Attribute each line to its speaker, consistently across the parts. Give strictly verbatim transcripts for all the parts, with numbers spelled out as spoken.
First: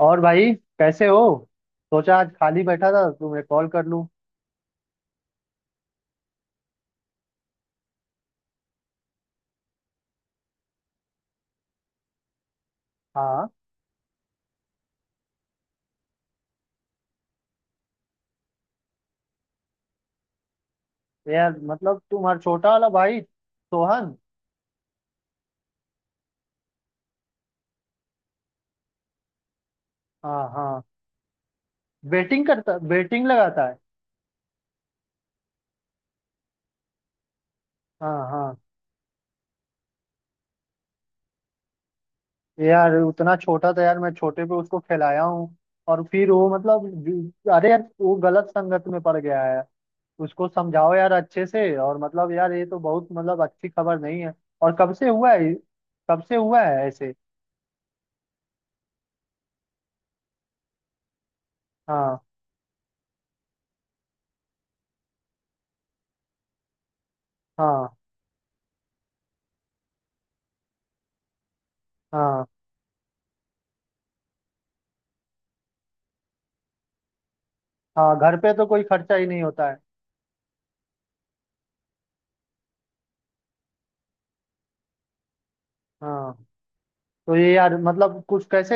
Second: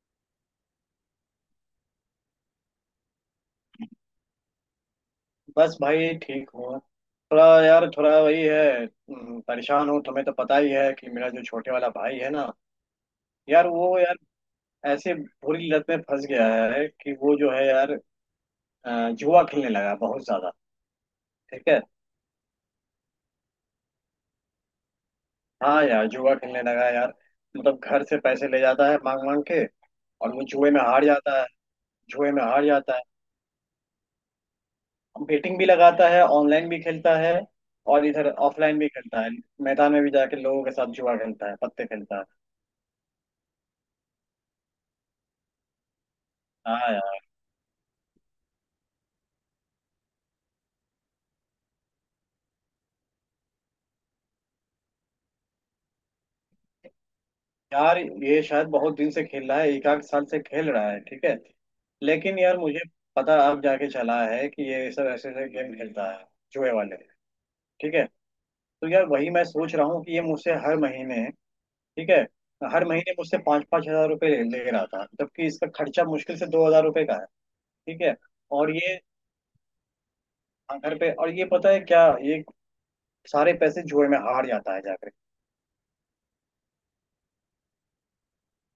Speaker 1: और भाई कैसे हो। सोचा आज खाली बैठा था तुम्हें कॉल कर लूं।
Speaker 2: बस भाई ठीक हूँ। थोड़ा यार, थोड़ा वही है, हम्म, परेशान हूँ। तुम्हें तो पता ही है कि मेरा जो छोटे वाला भाई है ना,
Speaker 1: हाँ।
Speaker 2: यार वो यार ऐसे बुरी लत में फंस गया है कि वो जो है यार, अ, जुआ खेलने लगा है बहुत ज्यादा।
Speaker 1: यार
Speaker 2: ठीक है।
Speaker 1: मतलब तुम्हारा छोटा वाला भाई सोहन।
Speaker 2: हाँ यार, जुआ खेलने लगा है यार। मतलब घर से पैसे ले जाता है मांग मांग के, और
Speaker 1: हाँ
Speaker 2: वो जुए में
Speaker 1: हाँ।
Speaker 2: हार जाता है। जुए में
Speaker 1: बेटिंग
Speaker 2: हार
Speaker 1: करता
Speaker 2: जाता है।
Speaker 1: बेटिंग लगाता है।
Speaker 2: बेटिंग भी लगाता है, ऑनलाइन भी खेलता है, और
Speaker 1: हाँ
Speaker 2: इधर
Speaker 1: हाँ।
Speaker 2: ऑफलाइन भी खेलता है। मैदान में भी जाके लोगों के साथ जुआ खेलता है, पत्ते खेलता है।
Speaker 1: यार उतना छोटा था यार मैं छोटे पे उसको खिलाया हूँ। और फिर वो मतलब
Speaker 2: हाँ
Speaker 1: अरे यार वो गलत संगत में पड़ गया है। उसको समझाओ यार अच्छे से। और मतलब यार ये तो बहुत मतलब अच्छी खबर नहीं है। और कब से हुआ है। कब से हुआ है ऐसे।
Speaker 2: यार, ये शायद बहुत दिन से खेल रहा है, एक आध साल से खेल रहा है। ठीक है।
Speaker 1: हाँ
Speaker 2: लेकिन यार मुझे पता अब जाके चला है कि ये सब ऐसे ऐसे गेम खेलता है, जुए वाले। ठीक
Speaker 1: हाँ।
Speaker 2: है। तो यार वही मैं सोच रहा हूँ कि ये मुझसे हर महीने, ठीक है,
Speaker 1: हाँ
Speaker 2: हर महीने मुझसे पाँच पाँच हजार रुपये ले ले रहा था, जबकि इसका खर्चा मुश्किल से दो हजार रुपये का है। ठीक है।
Speaker 1: हाँ। घर पे तो
Speaker 2: और
Speaker 1: कोई
Speaker 2: ये
Speaker 1: खर्चा ही नहीं होता है।
Speaker 2: हाँ, घर पे, और ये पता है क्या, ये सारे पैसे जुए में हार जाता है जाकर।
Speaker 1: हाँ। तो ये यार मतलब कुछ कैसे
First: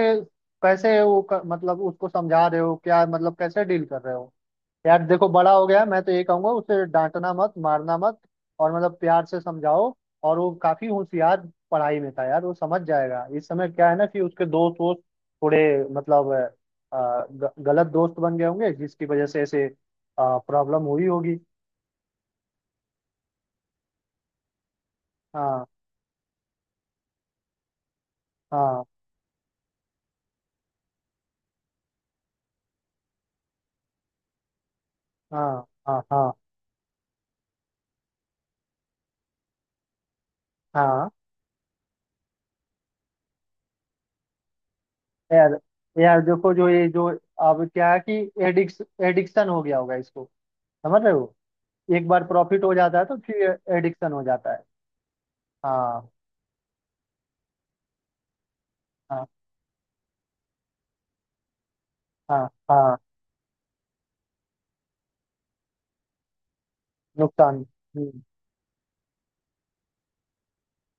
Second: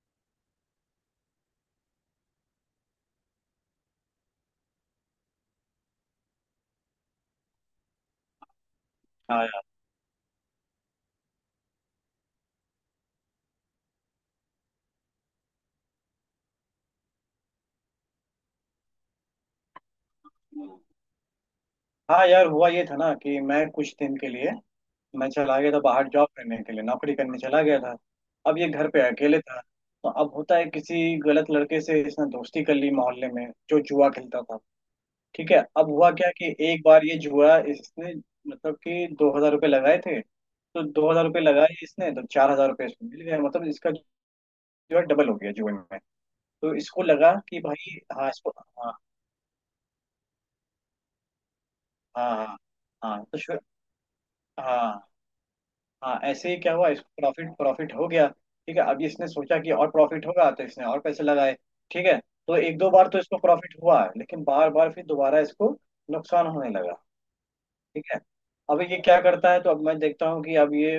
Speaker 1: कैसे वो क- मतलब उसको समझा रहे हो क्या। मतलब कैसे डील कर रहे हो। यार देखो बड़ा हो गया। मैं तो ये कहूंगा उसे डांटना मत मारना मत। और मतलब प्यार से
Speaker 2: हाँ यार।
Speaker 1: समझाओ। और वो काफी होशियार पढ़ाई में था यार। वो समझ जाएगा। इस समय क्या है ना कि उसके दोस्त वोस्त थोड़े मतलब अ, ग- गलत दोस्त बन गए होंगे जिसकी वजह से ऐसे प्रॉब्लम हुई होगी।
Speaker 2: हाँ यार, हुआ ये था ना कि मैं कुछ दिन के लिए मैं चला
Speaker 1: हाँ
Speaker 2: गया था बाहर, जॉब करने के लिए नौकरी करने चला गया था। अब ये
Speaker 1: हाँ।
Speaker 2: घर पे अकेले था, तो अब होता है, किसी गलत लड़के से इसने दोस्ती कर ली मोहल्ले में, जो जुआ खेलता था। ठीक है।
Speaker 1: हाँ
Speaker 2: अब
Speaker 1: हाँ।
Speaker 2: हुआ क्या
Speaker 1: हाँ
Speaker 2: कि एक बार ये जुआ इसने, मतलब कि दो हजार रुपये लगाए थे, तो
Speaker 1: हाँ।
Speaker 2: दो हजार रुपये लगाए इसने तो चार हजार रुपये इसको मिल गया, मतलब इसका जो है डबल हो गया
Speaker 1: यार।
Speaker 2: जुए में।
Speaker 1: यार देखो जो
Speaker 2: तो
Speaker 1: ये
Speaker 2: इसको
Speaker 1: जो
Speaker 2: लगा कि
Speaker 1: अब क्या है
Speaker 2: भाई,
Speaker 1: कि
Speaker 2: हाँ, इसको
Speaker 1: एडिक्स
Speaker 2: हाँ।
Speaker 1: एडिक्शन हो गया होगा इसको। समझ रहे हो। एक बार
Speaker 2: हाँ। हाँ।
Speaker 1: प्रॉफिट हो जाता है तो
Speaker 2: हाँ तो शु-
Speaker 1: फिर एडिक्शन हो जाता है।
Speaker 2: हाँ।
Speaker 1: हाँ
Speaker 2: हाँ ऐसे ही क्या हुआ, इसको प्रॉफिट प्रॉफिट हो गया। ठीक है। अब
Speaker 1: हाँ।
Speaker 2: इसने सोचा कि और प्रॉफिट होगा, तो इसने और पैसे लगाए। ठीक है।
Speaker 1: हाँ
Speaker 2: तो एक दो
Speaker 1: हाँ।
Speaker 2: बार तो इसको प्रॉफिट हुआ है, लेकिन बार बार फिर दोबारा इसको नुकसान होने लगा।
Speaker 1: नुकसान।
Speaker 2: ठीक है।
Speaker 1: हम्म।
Speaker 2: अब ये क्या करता है, तो अब मैं देखता हूँ कि अब ये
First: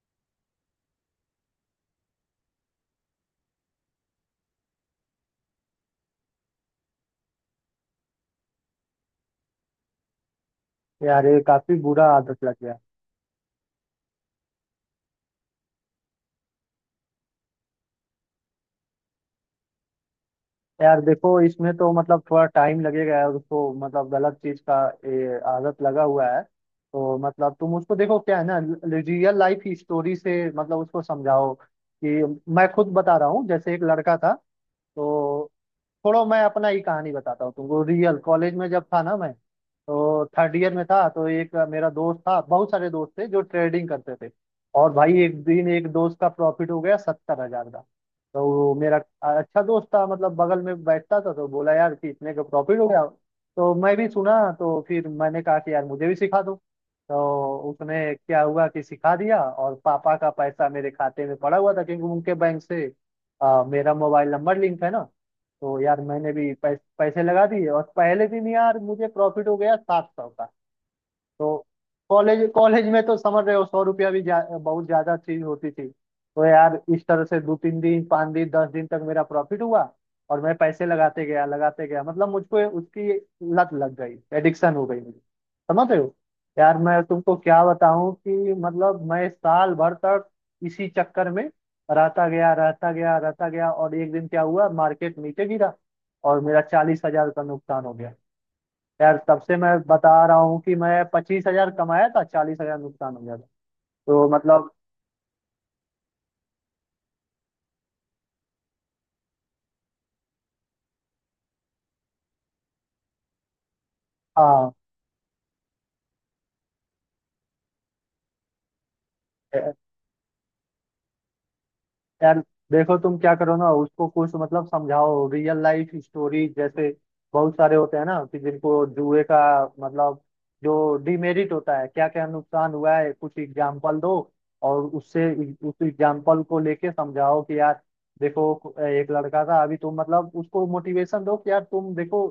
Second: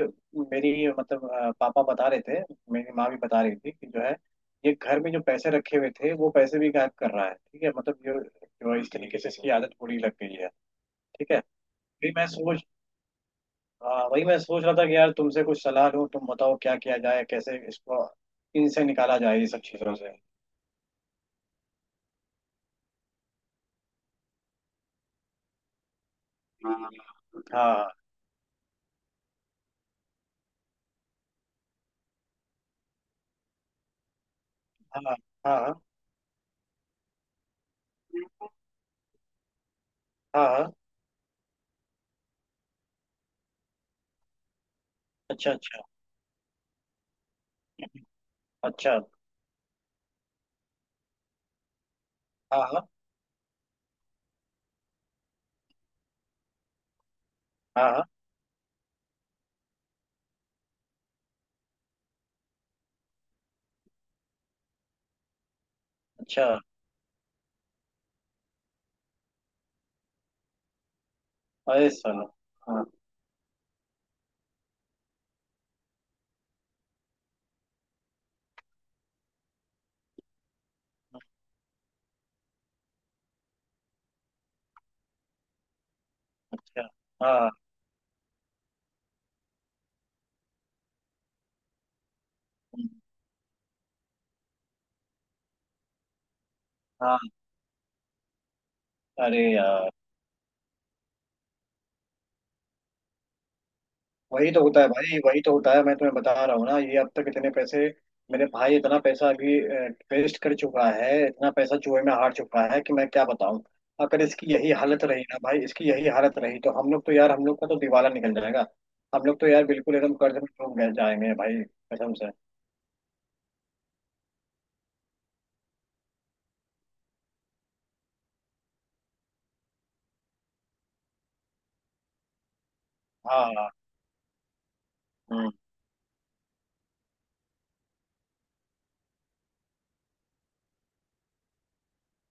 Speaker 2: मेरी, मतलब अ, पापा बता रहे थे, मेरी माँ भी बता रही थी कि जो है, ये घर में जो पैसे रखे हुए थे वो पैसे भी गायब कर रहा है। ठीक है। मतलब ये जो है, इस तरीके से इसकी आदत बुरी लग गई है।
Speaker 1: यार
Speaker 2: ठीक
Speaker 1: ये
Speaker 2: है।
Speaker 1: काफी बुरा
Speaker 2: फिर मैं
Speaker 1: आदत लग
Speaker 2: सोच,
Speaker 1: गया।
Speaker 2: हाँ वही मैं सोच रहा था कि यार तुमसे कुछ सलाह लूँ, तुम बताओ क्या किया जाए, कैसे इसको इनसे निकाला जाए ये सब चीज़ों से।
Speaker 1: यार देखो इसमें तो मतलब थोड़ा टाइम लगेगा यार उसको मतलब गलत चीज का ये आदत लगा हुआ है।
Speaker 2: हाँ।
Speaker 1: तो मतलब तुम
Speaker 2: हाँ।
Speaker 1: उसको देखो क्या है ना। रियल लाइफ स्टोरी से मतलब उसको समझाओ कि मैं खुद बता रहा हूँ जैसे एक लड़का था।
Speaker 2: हाँ। हाँ।
Speaker 1: तो
Speaker 2: हाँ।
Speaker 1: छोड़ो मैं अपना ही कहानी बताता हूँ तुमको रियल। कॉलेज में जब था ना मैं तो
Speaker 2: हाँ।
Speaker 1: थर्ड
Speaker 2: हाँ,
Speaker 1: ईयर में था। तो एक मेरा दोस्त था बहुत सारे दोस्त थे जो ट्रेडिंग करते थे। और भाई एक
Speaker 2: अच्छा।
Speaker 1: दिन
Speaker 2: अच्छा।
Speaker 1: एक दोस्त का प्रॉफिट हो गया सत्तर हजार का। तो वो मेरा
Speaker 2: अच्छा।
Speaker 1: अच्छा दोस्त था मतलब बगल में बैठता था। तो बोला यार कि इतने का
Speaker 2: हाँ।
Speaker 1: प्रॉफिट हो
Speaker 2: हाँ।
Speaker 1: गया। तो मैं भी सुना तो फिर मैंने कहा कि यार मुझे भी सिखा दो। तो
Speaker 2: हाँ।
Speaker 1: उसने
Speaker 2: हाँ।
Speaker 1: क्या हुआ कि सिखा दिया। और पापा का पैसा मेरे खाते में पड़ा हुआ था क्योंकि उनके बैंक से आ, मेरा मोबाइल नंबर लिंक है ना। तो यार मैंने
Speaker 2: अच्छा।
Speaker 1: भी पैस, पैसे लगा दिए और पहले दिन यार मुझे प्रॉफिट हो गया सात सौ का। तो
Speaker 2: अरे साला।
Speaker 1: कॉलेज
Speaker 2: हाँ।
Speaker 1: कॉलेज में तो समझ रहे हो सौ रुपया भी जा, बहुत ज्यादा चीज होती थी। तो यार इस तरह से दो तीन दिन पाँच दिन दस दिन तक मेरा प्रॉफिट हुआ। और मैं पैसे लगाते गया लगाते गया मतलब मुझको उसकी लत लग गई एडिक्शन हो गई मुझे। समझ रहे हो। यार
Speaker 2: अच्छा।
Speaker 1: मैं तुमको
Speaker 2: हाँ।
Speaker 1: क्या बताऊं कि मतलब मैं साल भर तक इसी चक्कर में रहता गया
Speaker 2: हम्म,
Speaker 1: रहता गया रहता गया। और एक दिन क्या हुआ मार्केट नीचे गिरा और मेरा चालीस
Speaker 2: हाँ।
Speaker 1: हजार का नुकसान हो गया। यार तब
Speaker 2: अरे
Speaker 1: से मैं
Speaker 2: यार,
Speaker 1: बता रहा हूँ कि मैं पच्चीस हजार कमाया था चालीस हजार नुकसान हो गया था। तो
Speaker 2: वही तो
Speaker 1: मतलब।
Speaker 2: होता है भाई, वही तो होता है। मैं तुम्हें बता रहा हूँ ना, ये अब तक इतने पैसे, मेरे भाई इतना पैसा अभी वेस्ट कर चुका है, इतना पैसा चूहे में हार चुका है कि मैं क्या बताऊँ। अगर इसकी
Speaker 1: हाँ।
Speaker 2: यही हालत रही ना भाई, इसकी यही हालत रही तो हम लोग तो यार, हम लोग का तो दिवाला निकल जाएगा। हम लोग तो यार
Speaker 1: या-
Speaker 2: बिल्कुल एकदम कर्ज में डूब गए जाएंगे भाई, कसम से।
Speaker 1: यार देखो तुम क्या करो ना। उसको कुछ मतलब समझाओ रियल लाइफ स्टोरी जैसे बहुत सारे होते हैं ना कि जिनको जुए का मतलब जो डिमेरिट होता है। क्या क्या नुकसान हुआ है कुछ
Speaker 2: हाँ। हाँ।
Speaker 1: एग्जाम्पल दो। और उससे
Speaker 2: हम्म,
Speaker 1: उस एग्जाम्पल को लेके समझाओ कि यार देखो एक लड़का था। अभी तुम मतलब उसको मोटिवेशन दो कि यार तुम देखो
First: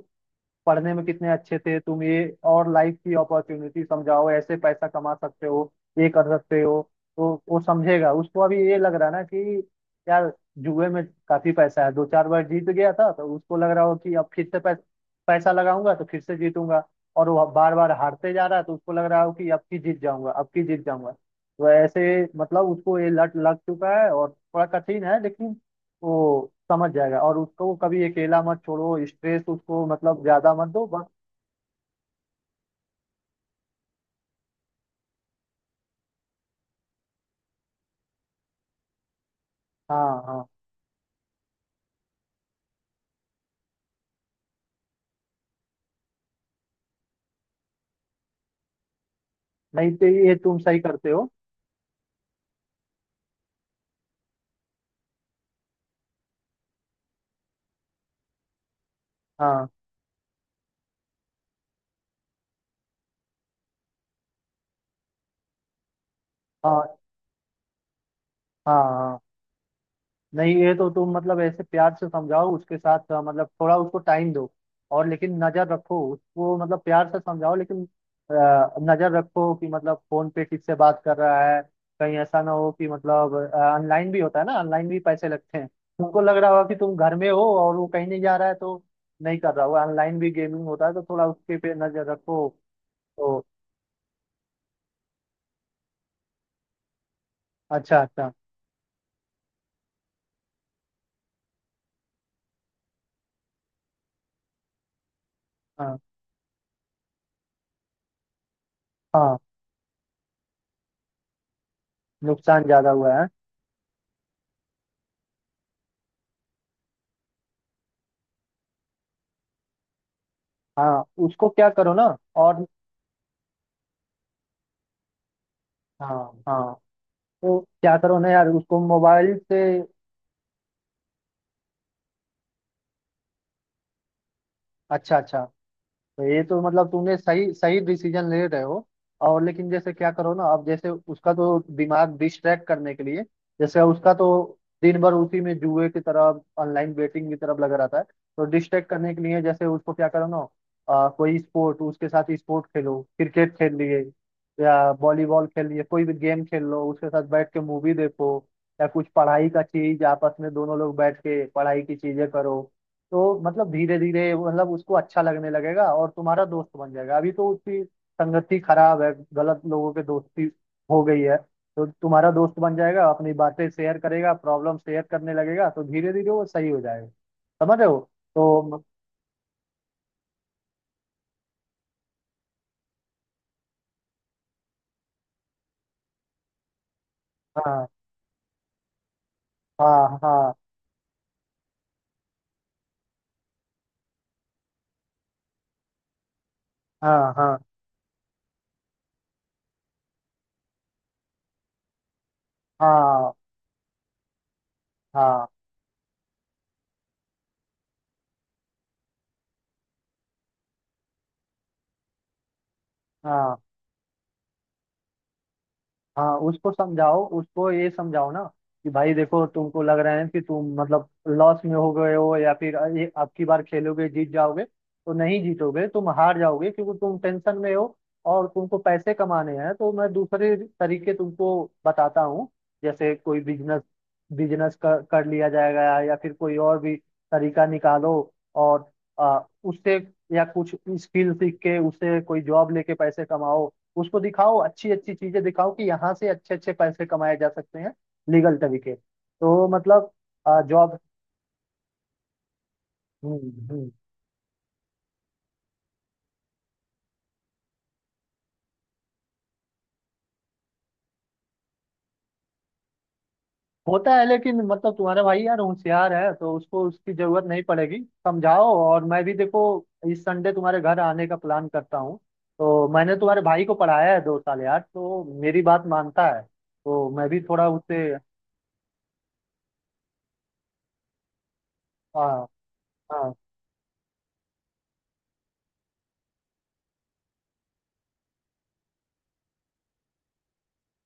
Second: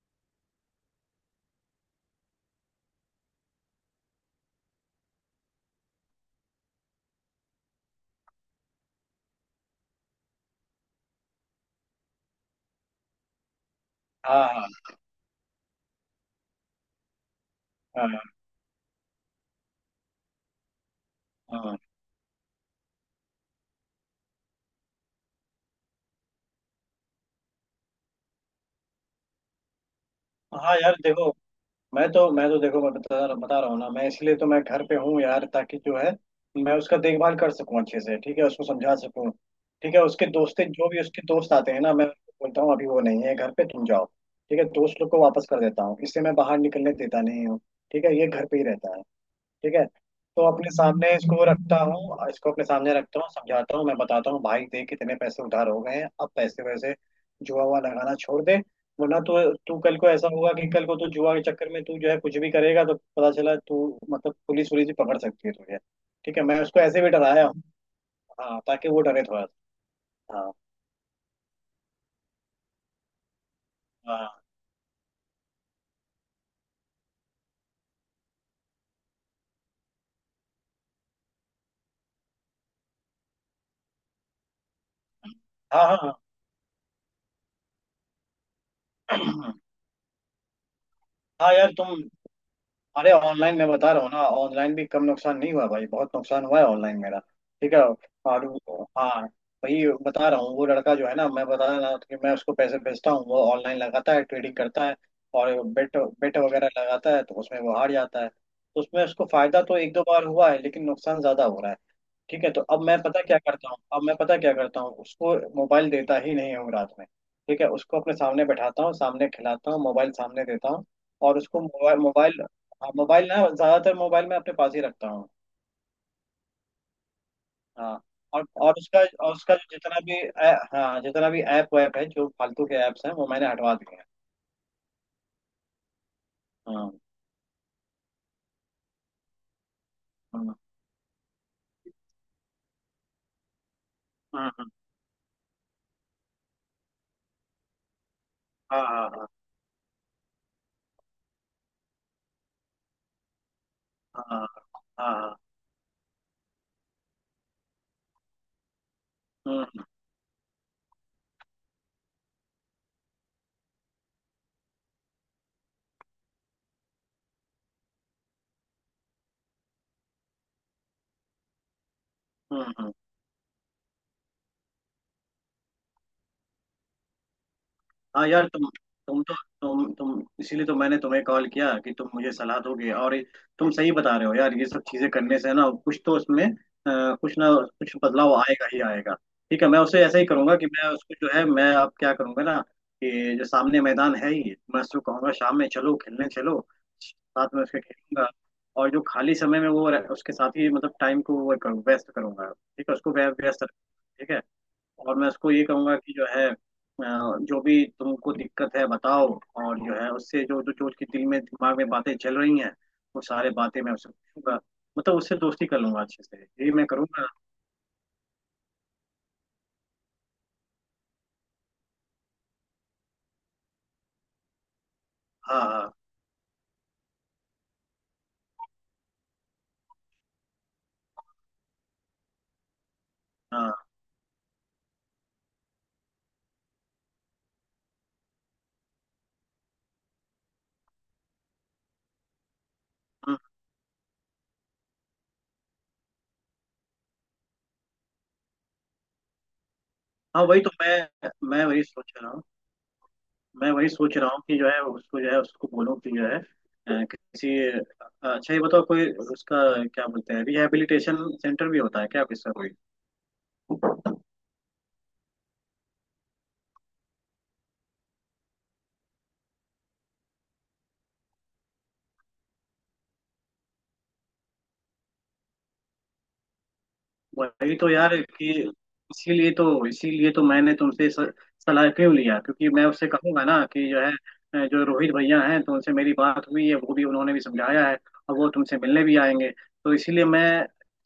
Speaker 1: पढ़ने में कितने अच्छे थे तुम ये। और लाइफ की अपॉर्चुनिटी समझाओ ऐसे पैसा कमा सकते हो ये कर सकते हो। तो वो समझेगा। उसको अभी ये लग रहा है ना कि यार जुए में काफी पैसा है दो चार बार जीत गया था तो उसको लग रहा हो कि अब
Speaker 2: हाँ।
Speaker 1: फिर से
Speaker 2: हाँ।
Speaker 1: पैसा पैसा लगाऊंगा तो फिर से जीतूंगा। और वो बार बार
Speaker 2: हाँ।
Speaker 1: हारते जा रहा है तो उसको लग रहा हो कि अब की जीत जाऊंगा अब की जीत जाऊंगा। तो
Speaker 2: हाँ।
Speaker 1: ऐसे मतलब उसको ये लत लग चुका है और थोड़ा कठिन है लेकिन वो समझ जाएगा। और उसको कभी अकेला मत छोड़ो स्ट्रेस उसको मतलब ज्यादा मत
Speaker 2: हाँ
Speaker 1: दो
Speaker 2: यार
Speaker 1: बस।
Speaker 2: देखो, मैं तो मैं तो देखो, मैं बता बता रहा हूँ ना, मैं इसलिए तो मैं घर पे हूँ यार, ताकि जो है मैं उसका देखभाल कर सकूँ अच्छे से। ठीक है, उसको समझा सकूँ। ठीक है।
Speaker 1: हाँ
Speaker 2: उसके
Speaker 1: हाँ।
Speaker 2: दोस्तें जो भी उसके दोस्त आते हैं ना, मैं उनको बोलता हूँ अभी वो नहीं है घर पे, तुम जाओ। ठीक है। दोस्त लोग को वापस कर देता हूँ, इससे मैं बाहर निकलने देता नहीं हूँ। ठीक है, ये घर पे ही रहता है। ठीक है।
Speaker 1: नहीं तो ये
Speaker 2: तो
Speaker 1: तुम
Speaker 2: अपने
Speaker 1: सही करते
Speaker 2: सामने
Speaker 1: हो।
Speaker 2: इसको रखता हूँ, इसको अपने सामने रखता हूँ, समझाता हूँ, मैं बताता हूँ भाई देख कितने पैसे उधार हो गए हैं, अब पैसे वैसे जुआ हुआ लगाना छोड़ दे। वरना तो
Speaker 1: हाँ
Speaker 2: तू कल को ऐसा होगा कि कल को तू जुआ के चक्कर में तू जो है कुछ भी करेगा, तो पता चला तू, मतलब पुलिस पुलिस भी पकड़ सकती है तुझे। ठीक है, मैं उसको
Speaker 1: हाँ।
Speaker 2: ऐसे भी डराया हूँ, हाँ,
Speaker 1: हाँ
Speaker 2: ताकि वो
Speaker 1: हाँ।
Speaker 2: डरे थोड़ा सा। हाँ।
Speaker 1: नहीं ये तो तुम मतलब ऐसे प्यार से समझाओ उसके साथ अ, मतलब थोड़ा उसको
Speaker 2: हाँ।
Speaker 1: टाइम दो। और लेकिन नजर रखो उसको मतलब प्यार से समझाओ लेकिन अ, नजर रखो कि मतलब फोन पे किससे बात कर रहा है। कहीं ऐसा ना हो कि मतलब ऑनलाइन भी होता है ना ऑनलाइन भी पैसे लगते हैं।
Speaker 2: हाँ। हाँ।
Speaker 1: तुमको लग रहा होगा कि तुम घर में हो और वो कहीं नहीं जा रहा है तो नहीं
Speaker 2: हाँ।
Speaker 1: कर रहा होगा। ऑनलाइन भी गेमिंग होता है तो थोड़ा
Speaker 2: हाँ
Speaker 1: उसके
Speaker 2: यार
Speaker 1: पे
Speaker 2: तुम,
Speaker 1: नजर रखो।
Speaker 2: अरे
Speaker 1: तो
Speaker 2: ऑनलाइन, मैं बता रहा हूँ ना, ऑनलाइन भी कम नुकसान नहीं हुआ भाई, बहुत नुकसान हुआ है ऑनलाइन मेरा। ठीक है।
Speaker 1: अच्छा अच्छा।
Speaker 2: और हाँ भाई, बता रहा हूँ, वो लड़का जो है ना, मैं बता रहा था कि मैं उसको पैसे भेजता हूँ, वो ऑनलाइन लगाता है, ट्रेडिंग करता है, और बेट
Speaker 1: हाँ
Speaker 2: बेट वगैरह लगाता है, तो उसमें वो हार जाता है। तो उसमें उसको
Speaker 1: हाँ।
Speaker 2: फायदा तो एक दो बार हुआ है, लेकिन नुकसान ज्यादा हो रहा है। ठीक है। तो
Speaker 1: नुकसान
Speaker 2: अब
Speaker 1: ज्यादा
Speaker 2: मैं
Speaker 1: हुआ
Speaker 2: पता
Speaker 1: है।
Speaker 2: क्या करता हूँ, अब मैं पता क्या करता हूँ, उसको मोबाइल देता ही नहीं हूँ रात में। ठीक है, उसको अपने सामने बैठाता हूँ, सामने खिलाता हूँ, मोबाइल सामने देता हूँ।
Speaker 1: हाँ
Speaker 2: और
Speaker 1: उसको
Speaker 2: उसको
Speaker 1: क्या करो
Speaker 2: मोबाइल
Speaker 1: ना।
Speaker 2: मोबाइल
Speaker 1: और
Speaker 2: हाँ मोबाइल ना ज्यादातर मोबाइल मैं अपने पास ही रखता हूँ।
Speaker 1: हाँ हाँ। तो क्या
Speaker 2: हाँ।
Speaker 1: करो ना
Speaker 2: और
Speaker 1: यार
Speaker 2: और
Speaker 1: उसको
Speaker 2: उसका, और
Speaker 1: मोबाइल
Speaker 2: उसका
Speaker 1: से।
Speaker 2: जो जितना भी ऐ- हाँ जितना भी ऐप वैप है, जो फालतू के ऐप्स हैं वो मैंने हटवा दिए हैं।
Speaker 1: अच्छा अच्छा। तो ये तो मतलब
Speaker 2: हाँ।
Speaker 1: तुमने सही सही डिसीजन ले रहे हो। और लेकिन जैसे क्या करो ना
Speaker 2: हाँ।
Speaker 1: अब जैसे उसका तो दिमाग डिस्ट्रैक्ट करने के लिए जैसे उसका तो
Speaker 2: हाँ।
Speaker 1: दिन भर उसी में जुए की तरफ ऑनलाइन बेटिंग की तरफ लगा रहता है। तो
Speaker 2: हाँ।
Speaker 1: डिस्ट्रैक्ट
Speaker 2: हाँ।
Speaker 1: करने के
Speaker 2: हाँ।
Speaker 1: लिए जैसे उसको क्या करो ना आ, कोई स्पोर्ट उसके साथ स्पोर्ट खेलो क्रिकेट खेल लिए
Speaker 2: हाँ। हाँ।
Speaker 1: या
Speaker 2: हाँ।
Speaker 1: वॉलीबॉल खेल लिए कोई भी गेम खेल लो। उसके साथ बैठ के मूवी देखो या कुछ पढ़ाई
Speaker 2: हाँ।
Speaker 1: का
Speaker 2: हाँ।
Speaker 1: चीज आपस में दोनों लोग बैठ के पढ़ाई की चीजें करो। तो मतलब धीरे धीरे मतलब उसको अच्छा लगने लगेगा और तुम्हारा दोस्त बन जाएगा। अभी तो उसकी संगति खराब है गलत लोगों के दोस्ती हो गई है। तो तुम्हारा दोस्त
Speaker 2: हाँ।
Speaker 1: बन
Speaker 2: हाँ।
Speaker 1: जाएगा अपनी बातें शेयर करेगा प्रॉब्लम शेयर करने लगेगा तो धीरे धीरे वो सही हो जाएगा। समझ रहे हो।
Speaker 2: हाँ यार तुम,
Speaker 1: तो
Speaker 2: तुम तो तुम तुम इसीलिए तो मैंने तुम्हें कॉल किया कि तुम मुझे सलाह दोगे। और ये- तुम सही बता रहे हो यार, ये सब चीजें करने से ना कुछ तो उसमें अ, कुछ ना
Speaker 1: हाँ
Speaker 2: कुछ बदलाव आएगा ही आएगा। ठीक है, मैं उसे
Speaker 1: हाँ
Speaker 2: ऐसा ही
Speaker 1: हाँ
Speaker 2: करूंगा कि मैं उसको जो है, मैं अब क्या करूंगा ना, कि जो सामने मैदान है ही, मैं उसको कहूंगा शाम में चलो खेलने चलो,
Speaker 1: हाँ
Speaker 2: साथ
Speaker 1: हाँ
Speaker 2: में उसके खेलूंगा। और जो खाली समय में वो रह- उसके साथ ही मतलब टाइम को वो करूँ, व्यस्त करूंगा। ठीक है, उसको व्य-
Speaker 1: हाँ
Speaker 2: व्यस्त रखूंगा, ठीक है। और मैं
Speaker 1: हाँ
Speaker 2: उसको ये कहूंगा कि जो है, अ, जो भी तुमको दिक्कत है बताओ। और जो है उससे, जो जो जो उसके दिल में, दिमाग में बातें चल रही हैं, वो सारे
Speaker 1: हाँ
Speaker 2: बातें मैं उससे पूछूंगा। मतलब उससे दोस्ती कर लूंगा अच्छे
Speaker 1: हाँ।
Speaker 2: से,
Speaker 1: उसको
Speaker 2: यही मैं
Speaker 1: समझाओ
Speaker 2: करूंगा।
Speaker 1: उसको ये समझाओ ना कि भाई देखो तुमको लग रहा है कि तुम मतलब लॉस में हो गए हो या फिर ये अब की बार खेलोगे जीत जाओगे तो नहीं
Speaker 2: हाँ।
Speaker 1: जीतोगे
Speaker 2: हाँ।
Speaker 1: तुम हार जाओगे क्योंकि तुम टेंशन में हो। और तुमको पैसे कमाने हैं तो मैं दूसरे तरीके तुमको बताता हूँ। जैसे कोई बिजनेस
Speaker 2: हाँ।
Speaker 1: बिजनेस कर, कर लिया जाएगा या फिर कोई और भी तरीका निकालो। और आ, उससे या कुछ स्किल सीख के उससे कोई जॉब लेके पैसे
Speaker 2: हम्म,
Speaker 1: कमाओ। उसको दिखाओ अच्छी अच्छी चीजें दिखाओ कि यहाँ से अच्छे अच्छे पैसे कमाए जा सकते हैं लीगल तरीके। तो मतलब
Speaker 2: हाँ वही तो
Speaker 1: जॉब।
Speaker 2: मैं मैं वही सोच रहा हूँ।
Speaker 1: हम्म
Speaker 2: मैं वही
Speaker 1: हम्म
Speaker 2: सोच रहा हूँ कि जो है उसको, जो है उसको बोलूँ कि जो है, अ, किसी अच्छा ये बताओ, कोई उसका क्या बोलते हैं, रिहैबिलिटेशन सेंटर भी होता है क्या किसका।
Speaker 1: होता है लेकिन मतलब तुम्हारा भाई यार होशियार है तो उसको उसकी जरूरत नहीं पड़ेगी। समझाओ और मैं भी देखो इस संडे तुम्हारे घर आने का प्लान करता हूँ। तो मैंने तुम्हारे भाई को पढ़ाया है दो साल यार तो मेरी बात मानता है। तो मैं भी थोड़ा
Speaker 2: वही तो
Speaker 1: उससे।
Speaker 2: यार कि, इसीलिए तो इसीलिए तो मैंने तुमसे स- सलाह क्यों लिया,
Speaker 1: हाँ
Speaker 2: क्योंकि मैं उससे
Speaker 1: हाँ।
Speaker 2: कहूंगा ना कि जो है, अ, जो रोहित भैया हैं, तो उनसे मेरी बात हुई है, वो भी, उन्होंने भी समझाया है, और वो तुमसे मिलने भी आएंगे। तो इसीलिए मैं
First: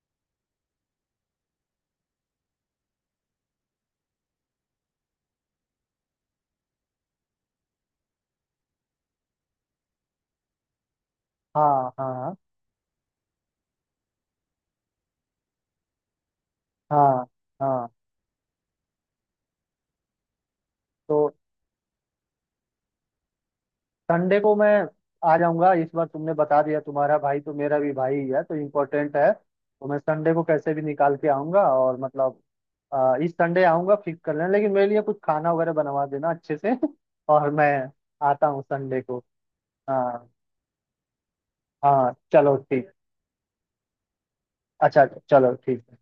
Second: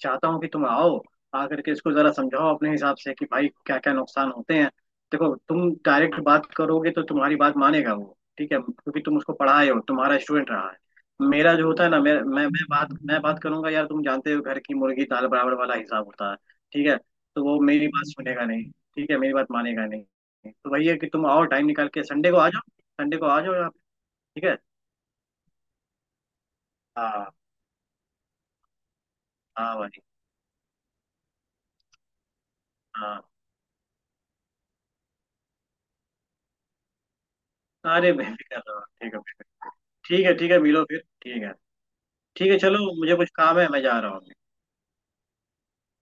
Speaker 2: चाहता हूँ कि तुम आओ, आकर के इसको जरा समझाओ अपने हिसाब से कि भाई क्या क्या नुकसान होते हैं। देखो तुम डायरेक्ट बात करोगे तो तुम्हारी बात मानेगा वो। ठीक है, क्योंकि तुम उसको पढ़ाए हो, तुम्हारा स्टूडेंट रहा है। मेरा जो होता है
Speaker 1: हाँ
Speaker 2: ना मेरा,
Speaker 1: हाँ।
Speaker 2: मैं मैं बात, मैं बात करूंगा यार, तुम जानते हो घर की मुर्गी दाल बराबर वाला हिसाब होता है। ठीक है,
Speaker 1: हाँ
Speaker 2: तो वो मेरी
Speaker 1: हाँ।
Speaker 2: बात सुनेगा नहीं। ठीक है, मेरी बात मानेगा नहीं, तो वही है कि तुम
Speaker 1: तो
Speaker 2: आओ, टाइम निकाल के संडे को आ जाओ। संडे को आ जाओ आप,
Speaker 1: संडे
Speaker 2: ठीक
Speaker 1: को
Speaker 2: है।
Speaker 1: मैं आ जाऊंगा। इस बार तुमने बता दिया तुम्हारा
Speaker 2: हाँ।
Speaker 1: भाई तो मेरा भी भाई ही है तो इम्पोर्टेंट है।
Speaker 2: हाँ
Speaker 1: तो मैं
Speaker 2: भाई।
Speaker 1: संडे को कैसे भी निकाल के आऊंगा और मतलब अ,
Speaker 2: हाँ।
Speaker 1: इस संडे आऊंगा फिक्स कर लेना लेकिन मेरे लिए कुछ खाना वगैरह बनवा देना अच्छे से। और मैं
Speaker 2: अरे
Speaker 1: आता
Speaker 2: बेफिक्र
Speaker 1: हूँ
Speaker 2: रहो,
Speaker 1: संडे
Speaker 2: ठीक
Speaker 1: को।
Speaker 2: है। ठीक
Speaker 1: हाँ।
Speaker 2: है, ठीक है, मिलो फिर, ठीक है।
Speaker 1: हाँ
Speaker 2: ठीक
Speaker 1: चलो
Speaker 2: है चलो,
Speaker 1: ठीक।
Speaker 2: मुझे कुछ काम है, मैं जा रहा हूँ।
Speaker 1: अच्छा चलो ठीक।